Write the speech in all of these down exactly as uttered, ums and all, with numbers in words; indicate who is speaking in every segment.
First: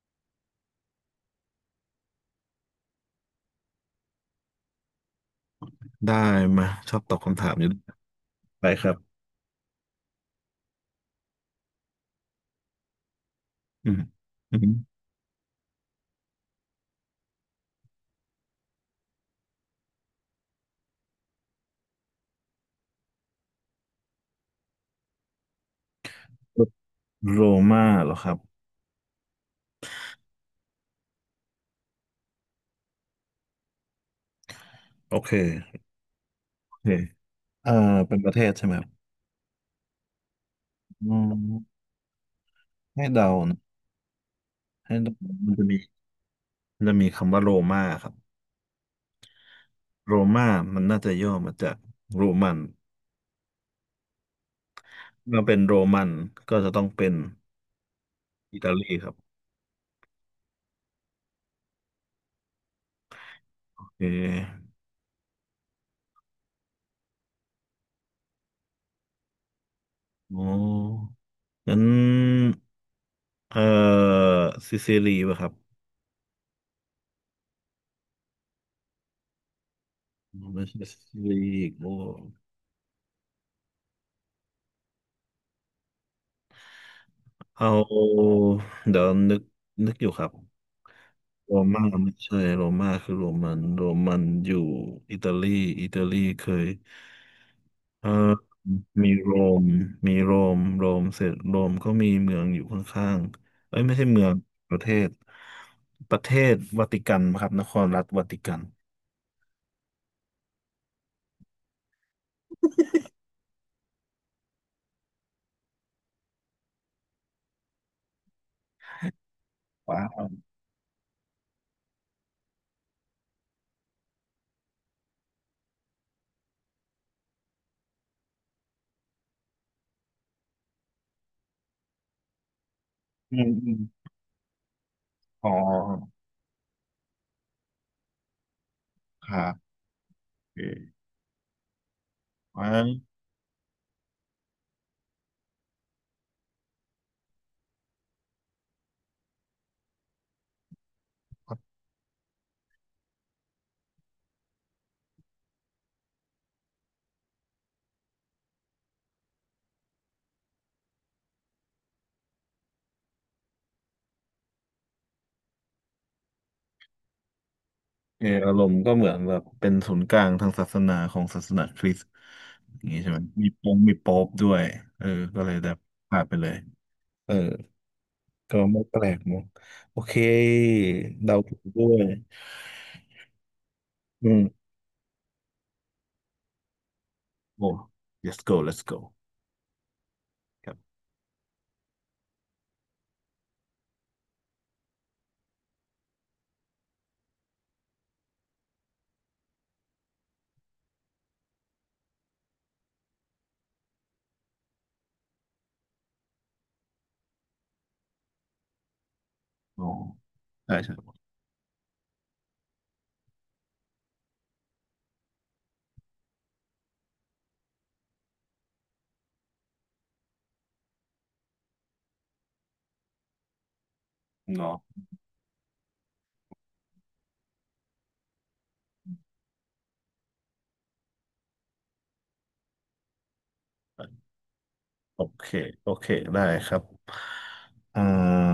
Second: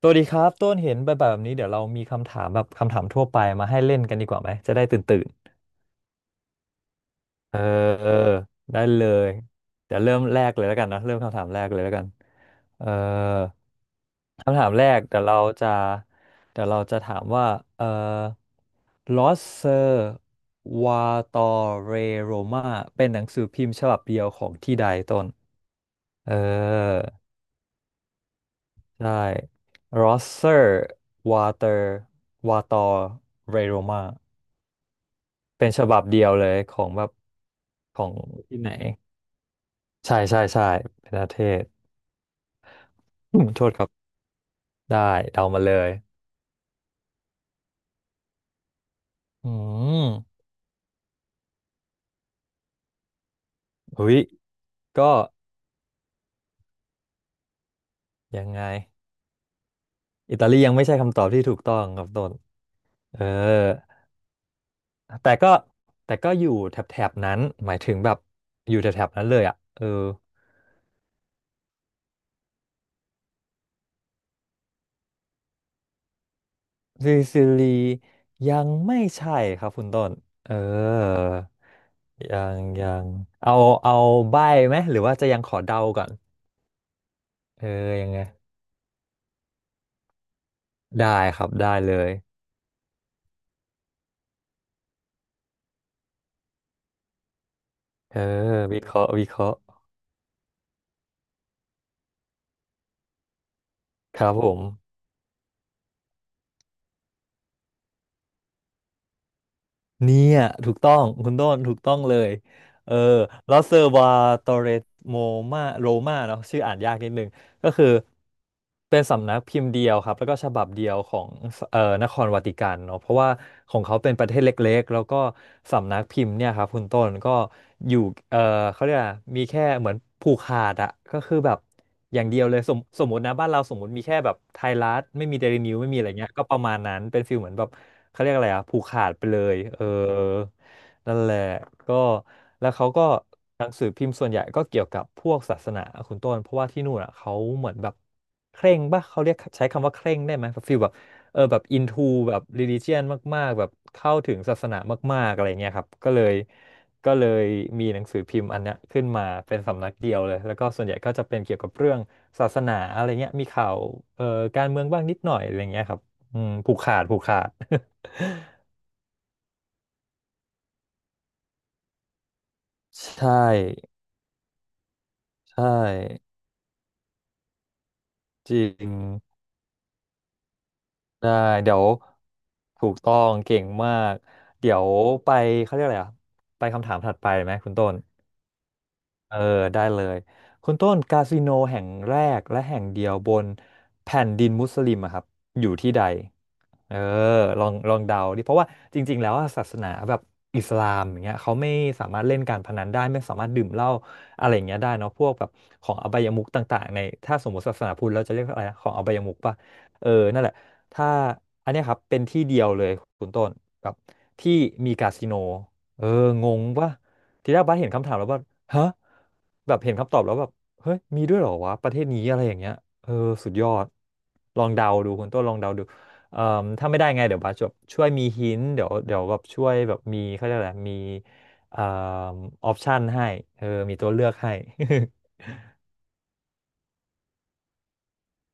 Speaker 1: สวัสดีครับต้นเห็นแบบแบบนี้เดี๋ยวเรามีคำถามแบบคำถามทั่วไปมาให้เล่นกันดีกว่าไหมจะได้ตื่นตื่น
Speaker 2: ได้มาชอบตอบคำถาม
Speaker 1: เออ
Speaker 2: อยู่
Speaker 1: เออ
Speaker 2: ไป
Speaker 1: ได้
Speaker 2: ครับ
Speaker 1: เลยเดี๋ยวเริ่มแรกเลยแล้วกันนะเริ่มคำถามแรกเลยแล้วกันเออ
Speaker 2: อืมอื
Speaker 1: คำถา
Speaker 2: ม
Speaker 1: มแรกเดี๋ยวเราจะเดี๋ยวเราจะถามว่าเออลอสเซอร์วาตอเรโรมาเป็นหนังสือพิมพ์ฉบับเดียวของที่ใดต้นเออ
Speaker 2: โรมาเหรอครับ
Speaker 1: ใช่ Rosser Water Water Raroma
Speaker 2: โอเค
Speaker 1: เป็นฉบับเดียวเลย
Speaker 2: โอ
Speaker 1: ขอ
Speaker 2: เค
Speaker 1: งแบบ
Speaker 2: เอ่อ
Speaker 1: ของ
Speaker 2: เป็นประเทศ
Speaker 1: ที่
Speaker 2: ใช่
Speaker 1: ไหน
Speaker 2: ไหมครับ
Speaker 1: ใช่ใช่ใช่
Speaker 2: อื
Speaker 1: เป็นประเทศ
Speaker 2: มให้เดา
Speaker 1: อืม
Speaker 2: นะ
Speaker 1: โทษครับ
Speaker 2: ให้
Speaker 1: ได้
Speaker 2: เดา
Speaker 1: เดา
Speaker 2: มัน
Speaker 1: มา
Speaker 2: จะ
Speaker 1: เล
Speaker 2: มี
Speaker 1: ย
Speaker 2: มันจะมีคำว่าโรมาครับ
Speaker 1: อืม
Speaker 2: โรมามันน่าจะย่อมาจากโรมัน
Speaker 1: หุ้ยก็
Speaker 2: เมื่อเป็นโรมันก็จะต้องเป็น
Speaker 1: ยัง
Speaker 2: อิ
Speaker 1: ไง
Speaker 2: ตาลีครับ
Speaker 1: อิตาลียังไม่ใช่คำตอบที่ถูกต้องครับต้นเออ
Speaker 2: โอเค
Speaker 1: แต่ก็แต่ก็อยู่แถบๆนั้นหมายถึงแบบอยู่แถบๆนั้นเลยอ่ะเออ
Speaker 2: โอ้งั้นเอ่อซิซิลีป่ะครับ
Speaker 1: ซิซิลียังไม่ใช่ครับคุณต้นเออ
Speaker 2: ไม่ใช่ซิซิลีโอ้
Speaker 1: ยังยังเอาเอาใบ้ไหมหรือว่าจะยังขอเดาก่อน
Speaker 2: เอ
Speaker 1: เออยังไง
Speaker 2: าเดี๋ยวนึกนึกอยู่ครับ
Speaker 1: ได้ครับ
Speaker 2: โร
Speaker 1: ได้
Speaker 2: ม่า
Speaker 1: เลย
Speaker 2: ไม่ใช่โรม่าคือโรมันโรมันอยู่อิตาลีอิตาลีเคยเอ่อ
Speaker 1: เออวิเคราะ
Speaker 2: มี
Speaker 1: ห์วิ
Speaker 2: โร
Speaker 1: เคราะห์
Speaker 2: มมีโรมโรมเสร็จโรมก็มีเมืองอยู่ข้างๆเอ้ยไม่ใช่
Speaker 1: ค
Speaker 2: เมือ
Speaker 1: รับ
Speaker 2: ง
Speaker 1: ผม
Speaker 2: ประเทศประเทศวาติกันครับนครรัฐวาติกัน
Speaker 1: เนี่ยถูกต้องคุณต้นถูกต้องเลยเออลอสเซอร์วาโตเรโมมาโรมาเนาะชื่ออ่านยากนิดนึง ก็คือเป็นสำนักพิมพ์เดียว
Speaker 2: ว้า
Speaker 1: ครับแล้วก็
Speaker 2: ว
Speaker 1: ฉบับเดียวของเอ่อนครวาติกันเนาะเพราะว่าของเขาเป็นประเทศเล็กๆแล้วก็สำนักพิมพ์เนี่ยครับคุณต้นก็อยู่เอ่อเขาเรียกอะไรมีแค่เหมือนผูกขาดอะก็คือแบบอย่างเดียวเลยสมสมมตินะ
Speaker 2: อื
Speaker 1: บ้า
Speaker 2: ม
Speaker 1: นเรา
Speaker 2: อ
Speaker 1: สม
Speaker 2: ม
Speaker 1: มติมีแค่แบบไทยรัฐไม่มีเด
Speaker 2: อ๋อ
Speaker 1: ลินิวไม่มีอะไรเงี้ยก็ประมาณนั้นเป็นฟิลเหมือนแบบเขาเรียกอะไรอะผูกขาดไป
Speaker 2: ค
Speaker 1: เล
Speaker 2: รับ
Speaker 1: ยเออ
Speaker 2: โอเค
Speaker 1: นั่นแหละก็แล้ว
Speaker 2: ว้าว
Speaker 1: เขาก็หนังสือพิมพ์ส่วนใหญ่ก็เกี่ยวกับพวกศาสนาคุณต้นเพราะว่าที่นู่นอ่ะเขาเหมือนแบบเคร่งป่ะเขาเรียกใช้คำว่าเคร่งได้ไหมแบบฟีลแบบเออแบบอินทูแบบ religion มากๆแบบเข้าถึงศาสนามากๆอะไรเงี้ยครับก็เลยก็เลยมีหนังสือพิมพ์อันเนี้ยขึ้นมาเป็นสำนักเดียวเลยแล้วก็ส่วนใหญ่ก็จะเป็นเกี่ยวกับเรื่องศาสนาอะไรเงี้ยมีข่าวเอ่อการเมืองบ้างนิดหน่อยอะไรเงี้ยครับอืมผูกขาดผูกขาด
Speaker 2: เอออารมณ์ก็เหมือนแบบเป็นศูนย์กลางทางศาสนาของศาสนาคริสต์อย่างนี้ ใช่ไหม
Speaker 1: ใช่
Speaker 2: มีปงมีโป๊อปด้วยเออก็เลย
Speaker 1: ใช่
Speaker 2: แบบพลาดไปเลยเออ
Speaker 1: จ
Speaker 2: ก็
Speaker 1: ริ
Speaker 2: ไม่
Speaker 1: ง
Speaker 2: แปลกมั้งโอเค
Speaker 1: ได้
Speaker 2: เดาถูก
Speaker 1: เดี๋ย
Speaker 2: ด้
Speaker 1: ว
Speaker 2: วย
Speaker 1: ถูกต้องเก่งมาก
Speaker 2: อืม
Speaker 1: เดี๋ยวไปเขาเรียกอะไรอ่ะไปคำถามถัดไปไหมคุ
Speaker 2: โอ้
Speaker 1: ณต้น
Speaker 2: let's go let's go
Speaker 1: เออได้เลย
Speaker 2: ค
Speaker 1: คุ
Speaker 2: รั
Speaker 1: ณต้
Speaker 2: บ
Speaker 1: นคาสิโนแห่งแรกและแห่งเดียวบนแผ่นดินมุสลิมอะครับอยู่ที่ใดเออลองลองเดาดิเพราะว่าจริงๆแล้วอะศาสนาแบบอิสลามอย่างเงี้ยเขาไม่สามารถเล่นการพนันได้ไม่สามารถดื่มเหล้าอะไรอย่างเงี้ยได้เนาะพวกแบบของอบายมุขต่างๆในถ้าสมมติศาสนาพุทธเราจะเรียกอะไรนะของอบายมุขป่ะ
Speaker 2: อ๋อ
Speaker 1: เออนั่นแหละ
Speaker 2: ใช่ใช่
Speaker 1: ถ้าอันเนี้ยครับเป็นที่เดียวเลยคุณต้นแบบที่มีคาสิโนเอองงป่ะ ทีแรกบัสเห็นคำถามแล้วบัสฮะแบบเห็นคำตอบแล้วแบบเฮ้ยมีด้วยเหรอวะประเทศนี้อะไรอย่างเงี้ยเออสุดยอดลอง
Speaker 2: เนาะ
Speaker 1: เดาดูคุณต้นลองเดาดูเอ่อถ้าไม่ได้ไงเดี๋ยวบัสจะช่วยมีหินเดี๋ยวเดี๋ยวแบบช่วยแบบมีเขาเรียกอะไรมีเอ่อออปชันให้เออมีตัวเลือกให้
Speaker 2: โอเคโอเคได้ครับอ่า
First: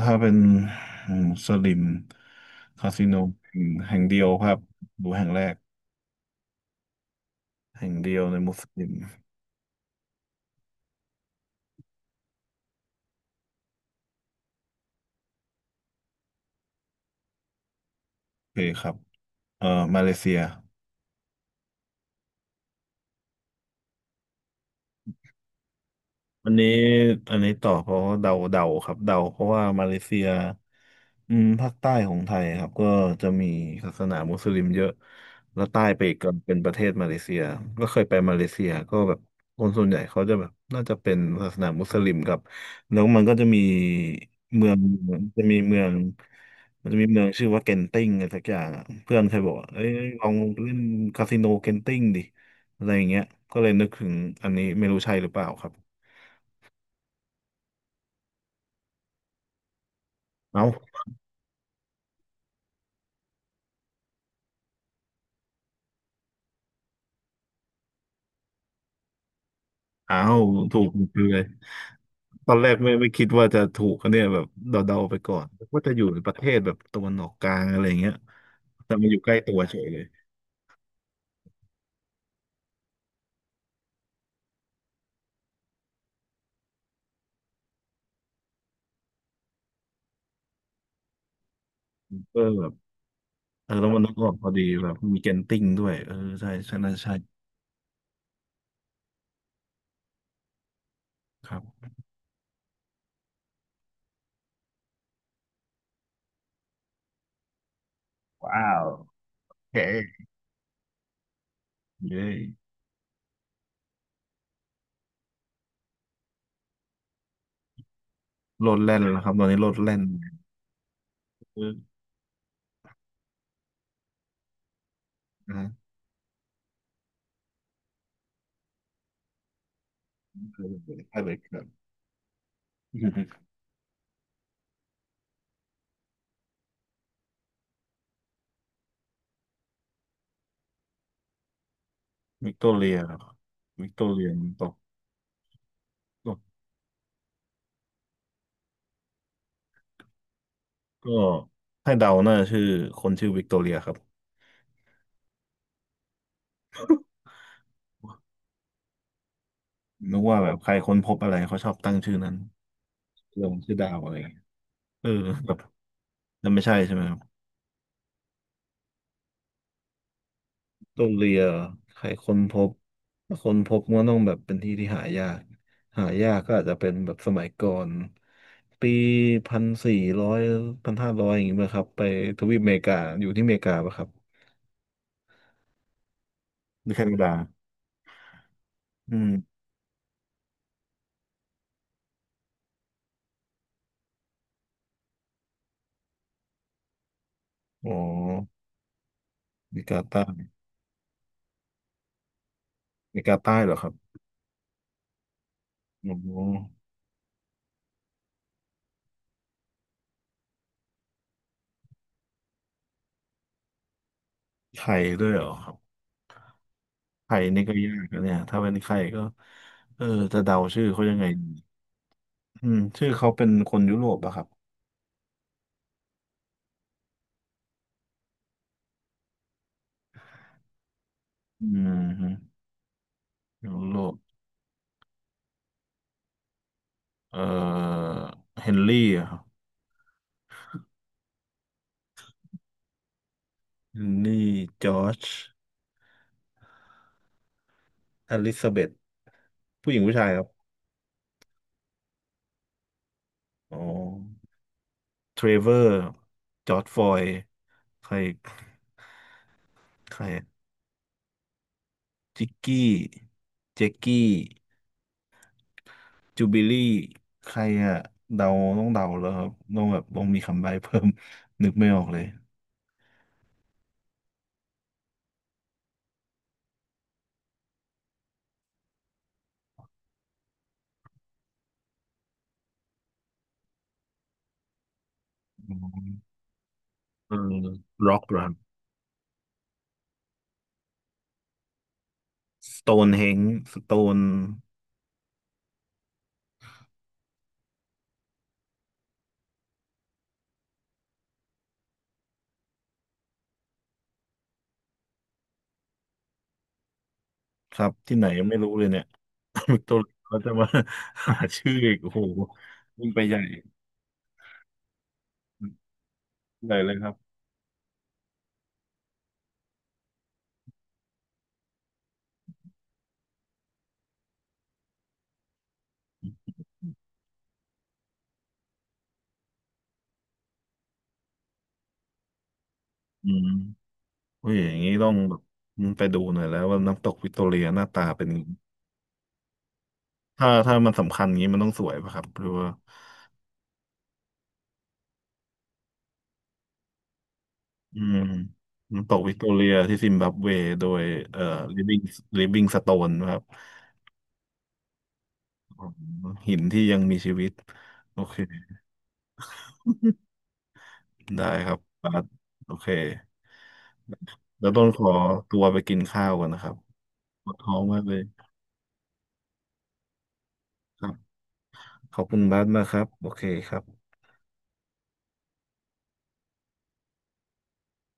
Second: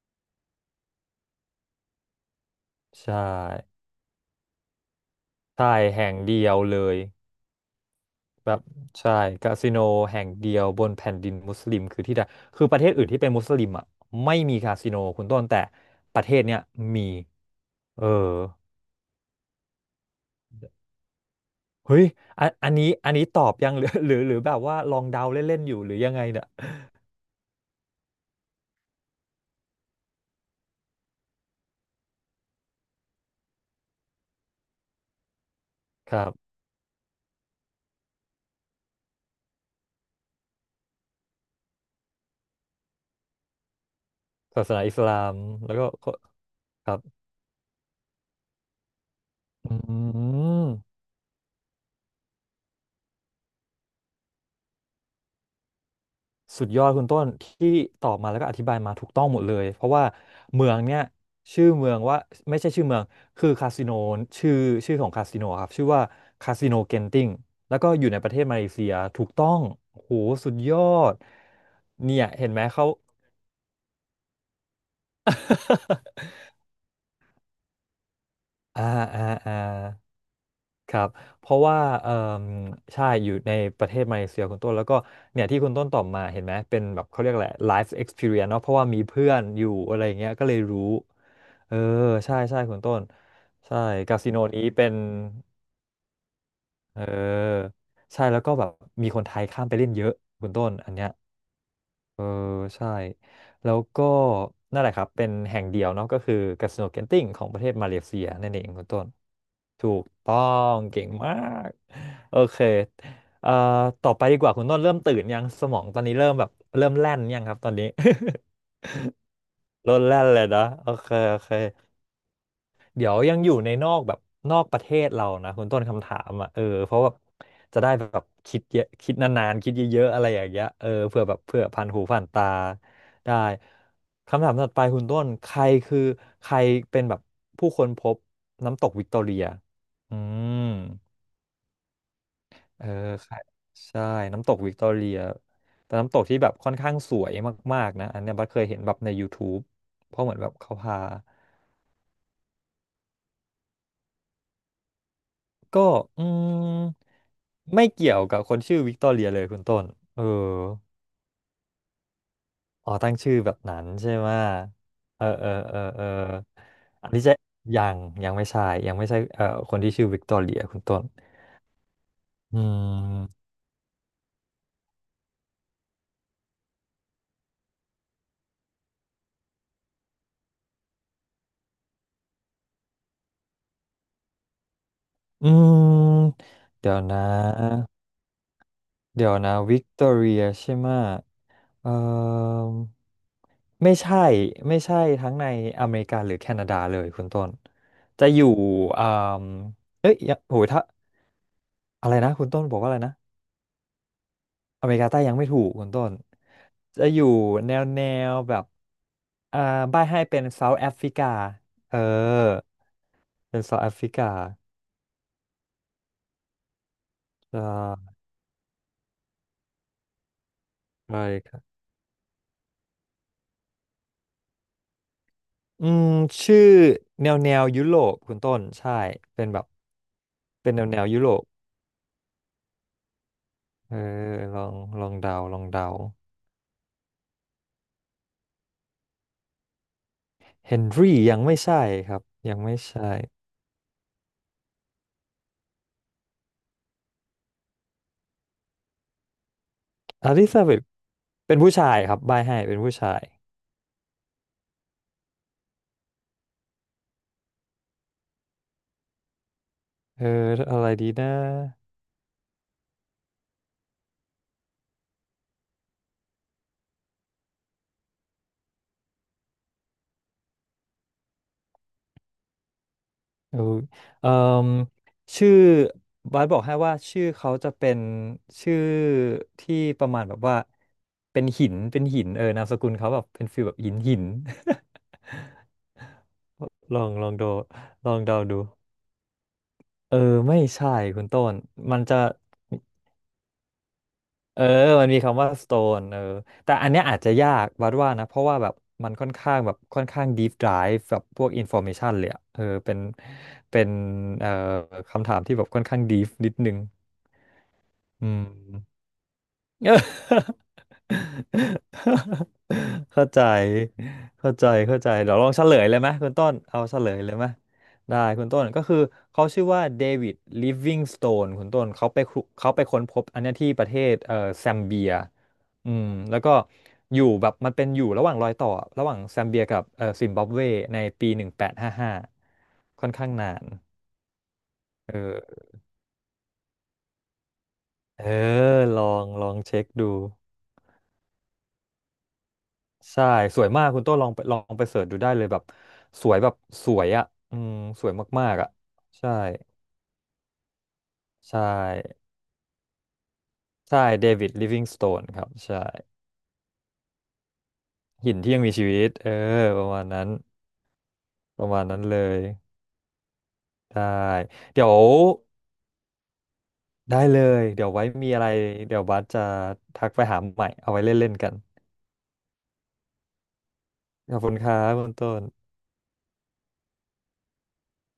Speaker 2: ถ้าเป็นอืมสลิมคา สิโน
Speaker 1: ใช่
Speaker 2: แห่งแห่งเดียวครับดูแห่งแรก
Speaker 1: ใช่แห่งเดียวเลย
Speaker 2: แห่งเดียวใน
Speaker 1: แบ
Speaker 2: มุส
Speaker 1: บ
Speaker 2: ลิม
Speaker 1: ใช่คาสิโนแห่งเดียวบนแผ่นดินมุสลิมคือที่ใดคือประเทศอื่นที่เป็นมุสลิมอ่ะไม่มีคาสิโนคุณต้นแต่ประเทศเนี้ยมีเออ
Speaker 2: โอเคครับ เออมาเลเซีย
Speaker 1: เฮ้ยอันอันนี้อันนี้ตอบยังหรือ หรือหรือแบบว่าลองเดาเล่นๆอยู่หรือยังไงเนี่ย
Speaker 2: อันนี้อันนี้ต่อเพราะเดาเดาครับเดาเพราะว่ามาเลเซียอืมภาคใต้ของไทยครับก็จะมีศาสนามุสลิมเยอะแล้วใต้ไปอี
Speaker 1: ค
Speaker 2: ก
Speaker 1: รั
Speaker 2: ก็
Speaker 1: บ
Speaker 2: เป็นประเทศมาเลเซียก็เคยไปมาเลเซียก็แบบคนส่วนใหญ่เขาจะแบบน่าจะเป็นศาสนามุสลิมครับแล้วมันก็จะมี
Speaker 1: ศา
Speaker 2: เมื
Speaker 1: ส
Speaker 2: อง
Speaker 1: นาอิสลาม
Speaker 2: จะมี
Speaker 1: แล้ว
Speaker 2: เมือง
Speaker 1: ก็
Speaker 2: มั
Speaker 1: ค
Speaker 2: นจะ
Speaker 1: รั
Speaker 2: มีเมื
Speaker 1: บ
Speaker 2: องชื่อว่าเกนติ้งอะไรสักอย่างอะเพื่อนเคยบอกว่า
Speaker 1: อื
Speaker 2: เอ้ยลอง
Speaker 1: ม
Speaker 2: เล่นคาสิโนเกนติ้งดิอะไรอย่างเงี้ยก็เลยนึกถึงอันนี้ไม่รู้ใช่หรือเปล่าครับ
Speaker 1: สุดยอดคุณต้นที่ตอบมาแล้วก็อธิบายมาถูกต้องหมดเลยเพราะว่า
Speaker 2: เอ้า
Speaker 1: เมืองเนี่ยชื่อเมืองว่าไม่ใช่ชื่อเมืองคือคาสิโนชื่อชื่อของคาสิโนครับชื่อว่าคาสิโนเกนติงแล้วก็อยู่ในประเทศมาเลเซียถูกต้องโอ้โห
Speaker 2: อ้าว
Speaker 1: สุดย
Speaker 2: ถู
Speaker 1: อ
Speaker 2: ก
Speaker 1: ด
Speaker 2: คือเลย
Speaker 1: เนี่ยเห็
Speaker 2: ต
Speaker 1: น
Speaker 2: อน
Speaker 1: ไหม
Speaker 2: แรก
Speaker 1: เขา
Speaker 2: ไม่ไม่คิดว่าจะถูกอันเนี่ยแบบเดาๆไปก่อนว่าจะอยู่ในประเทศแบบตะวันออกกลางอะไรเงี้ย
Speaker 1: อ่า
Speaker 2: แต่มาอยู่
Speaker 1: อ่า
Speaker 2: ใกล้ตั
Speaker 1: อ่า
Speaker 2: วเฉยเลย
Speaker 1: ครับเพราะว่าเออใช่อยู่ในประเทศมาเลเซียคุณต้นแล้วก็เนี่ยที่คุณต้นตอบมาเห็นไหมเป็นแบบเขาเรียกอะไร life experience เนาะเพราะว่ามีเพื่อนอยู่อะไรอย่างเงี้ยก็เลยรู้ เออใช่
Speaker 2: เออ
Speaker 1: ใช่
Speaker 2: แบบ
Speaker 1: คุณต้น
Speaker 2: เออ
Speaker 1: ใช่
Speaker 2: แล้วมันนึก
Speaker 1: คา
Speaker 2: อ
Speaker 1: สิ
Speaker 2: อก
Speaker 1: โน
Speaker 2: พอดี
Speaker 1: นี้เป็
Speaker 2: แบ
Speaker 1: น
Speaker 2: บมีเกนติ้งด้วยเออใช่ใช่น่า
Speaker 1: เ
Speaker 2: ใช่
Speaker 1: ออใช่แล้วก็แบบมีคนไทยข้ามไปเล่นเยอะคุณต้นอันเนี้ย
Speaker 2: ครับ
Speaker 1: เออใช่แล้วก็นั่นแหละครับเป็นแห่งเดียวเนาะก็คือคาสิโนเกนติ้งของประเทศมาเลเซียนั่นเองคุณต้น
Speaker 2: แข
Speaker 1: ถูก
Speaker 2: ก
Speaker 1: ต้องเก่งมาก
Speaker 2: อยู่ได้
Speaker 1: โอเคเอ่อต่อไปดีกว่าคุณต้นเริ่มตื่นยังสมองตอนนี้เริ่มแบบเริ่มแล่นยังครับตอนนี้
Speaker 2: โล ดแล่นแล้วครับตอนนี้โลด
Speaker 1: เริ่
Speaker 2: แล่น
Speaker 1: มแล่นเลยนะโอเคโอเค
Speaker 2: เออ
Speaker 1: เดี๋ยวยังอยู่ในนอกแบบนอกประเทศเรานะคุณต้
Speaker 2: นะ
Speaker 1: นคำถามอ่ะเออเพราะแบบจะได้แบบคิดเยอะคิดนานๆคิดเยอะๆอะไรอย่าง
Speaker 2: ใช่
Speaker 1: เงี้ย
Speaker 2: เ
Speaker 1: เออเผื่อ
Speaker 2: ล
Speaker 1: แบ
Speaker 2: ย
Speaker 1: บ
Speaker 2: ค
Speaker 1: เผื่
Speaker 2: รั
Speaker 1: อ
Speaker 2: บ
Speaker 1: ผ่านหูผ่านตาได้คำถามถัดไปคุณต้นใครคือใครเป็นแบบผู้ค้นพบน้ำตกวิกตอเรียอืม
Speaker 2: วิกตอ
Speaker 1: เอ
Speaker 2: เรี
Speaker 1: อ
Speaker 2: ยครับ
Speaker 1: ใช่
Speaker 2: วิกต
Speaker 1: ใช่
Speaker 2: อเรีย
Speaker 1: น้ำตก
Speaker 2: ต
Speaker 1: วิ
Speaker 2: ก
Speaker 1: กตอเรียเป็นน้ำตก
Speaker 2: ต
Speaker 1: ที่
Speaker 2: ก
Speaker 1: แบบค่อนข้างสวยมากๆนะอันเนี้ยบัสเคยเห็นแบบใน ยูทูบ เพราะเหมือนแบบเขาพา
Speaker 2: ก็ให้เดาน่าจะชื่อคนชื่อวิกตอเรียครับ
Speaker 1: ก็อืมไม่เกี่ยวกับคนชื่อวิกตอเรียเลยคุณต้น
Speaker 2: นึ
Speaker 1: เอ
Speaker 2: ก
Speaker 1: อ
Speaker 2: ว่าแบบใครค้นพบอะไรเขาชอบตั้งชื่อนั้น
Speaker 1: อ๋อตั้งชื่อ
Speaker 2: ล
Speaker 1: แบ
Speaker 2: ง
Speaker 1: บ
Speaker 2: ชื่อ
Speaker 1: นั้น
Speaker 2: ดาวอะ
Speaker 1: ใช่
Speaker 2: ไร
Speaker 1: ไหม
Speaker 2: เงี้ยเออ
Speaker 1: เออเอ
Speaker 2: แบ
Speaker 1: อ
Speaker 2: บ
Speaker 1: เออเออ
Speaker 2: นั่นไม่ใช่ใช่ไหม
Speaker 1: อัน
Speaker 2: ครับ
Speaker 1: นี้จะยังยังไม่ใช่ยังไม่ใช่เอ่อคนที่ชื่อวิกตอเรียคุณต้
Speaker 2: โด
Speaker 1: น
Speaker 2: นเรียใครค้นพ
Speaker 1: อื
Speaker 2: บถ้า
Speaker 1: ม
Speaker 2: ค้นพบมันก็ต้องแบบเป็นที่ที่หายากหายากก็อาจจะเป็นแบบสมัยก่อนปีพันสี่ร้อยพันห้าร้อยอย่างเงี้ยครับไปทวีปอเมริกาอยู่ที่อเมริกาปะครับ
Speaker 1: อืม
Speaker 2: หรื
Speaker 1: เดี๋
Speaker 2: อ
Speaker 1: ยว
Speaker 2: แค
Speaker 1: น
Speaker 2: นาดา
Speaker 1: ะ
Speaker 2: อื
Speaker 1: เดี๋
Speaker 2: ม
Speaker 1: ยวนะวิกตอเรียใช่ไหมเออไม่ใช่ไม่ใช่ทั้งในอเมริกาหรือแคนาดาเลยคุณต้น
Speaker 2: อ๋อ
Speaker 1: จะอยู่อ่า
Speaker 2: อเมริกา
Speaker 1: เอ้ย
Speaker 2: ใต้
Speaker 1: ยังโห
Speaker 2: อ
Speaker 1: ถ้า อะไรนะคุณต้นบอกว่าอะไรนะ
Speaker 2: เมริกาใต้เหรอครับ
Speaker 1: อเมริกาใต้ยังไม่ถูกคุณต้
Speaker 2: อ๋
Speaker 1: น
Speaker 2: อ
Speaker 1: จะอยู่แนวแนวแบบอ่าบ้ายให้เป็นเซาท์แอฟริกาเออเป็นเซาท์แอฟริกา
Speaker 2: ไข่ด้วยเหรอครับไข่
Speaker 1: ใช
Speaker 2: นี่ก็ยาก
Speaker 1: ่
Speaker 2: นะเนี่ยถ้าเป็นไข่ก็เออจะเดาชื่อเขายัง
Speaker 1: ใช่
Speaker 2: ไง
Speaker 1: ครับ
Speaker 2: อืมชื่อเขาเป็นคนยุโรปอะครับ
Speaker 1: อืมชื่อแนวแนวยุโรปคุณต้นใช่เป็นแบบเป็นแนวแนวยุโรป
Speaker 2: อืมฮึยุ
Speaker 1: เอ
Speaker 2: โร
Speaker 1: อ
Speaker 2: ป
Speaker 1: ลองลองเดาลองเดา
Speaker 2: เอ่อเฮนรี่อะครับ
Speaker 1: เฮนรี่ยังไม่ใช่ครับยังไม่ใช่
Speaker 2: เฮนรี่ จอร์จอลิซาเบธผู้หญิงผู้ชา
Speaker 1: อ
Speaker 2: ยครั
Speaker 1: ลิ
Speaker 2: บ
Speaker 1: ซาเบธเป็นผู้ชายครับบายให้เป็นผู้ชาย
Speaker 2: อ๋อเทรเวอร์ จอร์จฟลอยด์ใคร ใค
Speaker 1: เอ
Speaker 2: ร
Speaker 1: อ
Speaker 2: อะ
Speaker 1: อะไรดีนะ
Speaker 2: จิกกี้ เจกกี้จูบิลี่ ใครอะเดาต้องเดาแล้วครับ ต้องแบบต้องมีคำใบ้เพิ่ม นึกไม่ออกเลย
Speaker 1: เออเอ่มชื่อบาสบอกให้ว่าชื่อเขาจะเป็นชื่อที่ประมาณแบบว่าเป็นหินเป็นหินเออนามสกุลเขาแบบเป็นฟีลแบบหินหิน
Speaker 2: อืม
Speaker 1: ลองลอ
Speaker 2: เอ
Speaker 1: งดู
Speaker 2: อ
Speaker 1: ลอ
Speaker 2: ร็อ
Speaker 1: ง
Speaker 2: กเหร
Speaker 1: เดา
Speaker 2: อครับ
Speaker 1: ดูเออไม่ใช่คุณต้นมันจะ
Speaker 2: สโตนเฮงสโตน
Speaker 1: เออมันมีคำว่า สโตน เออแต่อันเนี้ยอาจจะยากวัดว่านะเพราะว่าแบบมันค่อนข้างแบบค่อนข้าง ดีพ ไดฟ์ แบบพวก อินฟอร์เมชั่น เลยอะเออเป็นเป็นเอ่อคำถามที่แบบค่อนข้าง deep นิดนึง
Speaker 2: ครับที่ไหน
Speaker 1: อืม
Speaker 2: ยังไม่รู้เลยเนี่ย วิกตอเรียเขาจะ มา หาชื่ออีกโอ้โหยิ่งไป
Speaker 1: เข้า
Speaker 2: ให
Speaker 1: ใจ
Speaker 2: ญ่
Speaker 1: เข้าใจเข้าใจเดี๋ยวลองเฉลยเลยไหมคุณต้น
Speaker 2: ใหญ่
Speaker 1: เอา
Speaker 2: เล
Speaker 1: เฉ
Speaker 2: ยค
Speaker 1: ล
Speaker 2: รั
Speaker 1: ยเล
Speaker 2: บ
Speaker 1: ยไหมได้คุณต้นก็คือเขาชื่อว่าเดวิดลิฟวิงสโตนคุณต้นเขาไปคุเขาไปค้นพบอันเนี้ยที่ประเทศเอ่อแซมเบียอืมแล้วก็อยู่แบบมันเป็นอยู่ระหว่างรอยต่อระหว่างแซมเบียกับเอ่อซิมบับเวในปีหนึ่งแปดห้าห้าค่อนข้า
Speaker 2: อื
Speaker 1: ง
Speaker 2: ม
Speaker 1: นาน
Speaker 2: โอ้ยอย่างนี้ต้อ
Speaker 1: เอ
Speaker 2: งแบบ
Speaker 1: อ
Speaker 2: ไปดูหน่อยแล้วว่าน้ำตกวิกตอเรียหน้าตา
Speaker 1: เอ
Speaker 2: เป็น
Speaker 1: อ
Speaker 2: ยังไง
Speaker 1: ลองลองเช็คดู
Speaker 2: ถ้าถ้ามันสำคัญอย่างนี้มันต้องสวยป่ะครับหรือว่า
Speaker 1: ใช่สวยมากคุณโต้ลองไปลองไปเสิร์ชดูได้เลยแบบสวยแบบสวยอ่ะอืม
Speaker 2: อื
Speaker 1: สวย
Speaker 2: ม
Speaker 1: มากๆอ่ะ
Speaker 2: น้ำตก
Speaker 1: ใช่
Speaker 2: วิกตอเรียที่ซิมบับเวโดยเอ่อ
Speaker 1: ใช่
Speaker 2: ลิฟวิง แอล ไอ ไอ เอ็น จี สโตน นะครับ
Speaker 1: ใช่เดวิดลิฟวิงสโตนครับใช่
Speaker 2: อ๋อหินที่ยังมีชีวิตโอ
Speaker 1: หิ
Speaker 2: เค
Speaker 1: นที่ยังมีชีวิตเออประมาณนั้น
Speaker 2: ได้
Speaker 1: ป
Speaker 2: ค
Speaker 1: ระ
Speaker 2: รับ
Speaker 1: มาณนั้น
Speaker 2: บา
Speaker 1: เล
Speaker 2: ส
Speaker 1: ย
Speaker 2: โอเค
Speaker 1: ได้
Speaker 2: แล้วต้
Speaker 1: เดี๋ย
Speaker 2: น
Speaker 1: ว
Speaker 2: ขอตัวไปกินข้าวก่อนนะครับ
Speaker 1: ได้เล
Speaker 2: ปวด
Speaker 1: ย
Speaker 2: ท้อง
Speaker 1: เดี๋ยว
Speaker 2: มาก
Speaker 1: ไว้
Speaker 2: เลย
Speaker 1: มีอะไรเดี๋ยวบัสจะทักไปหาใหม่เอา
Speaker 2: ค
Speaker 1: ไว้
Speaker 2: รับ
Speaker 1: เล่นๆกัน
Speaker 2: ขอบคุณบาสมากครับโอเคครับ
Speaker 1: ขอบคุณครับคุณต้น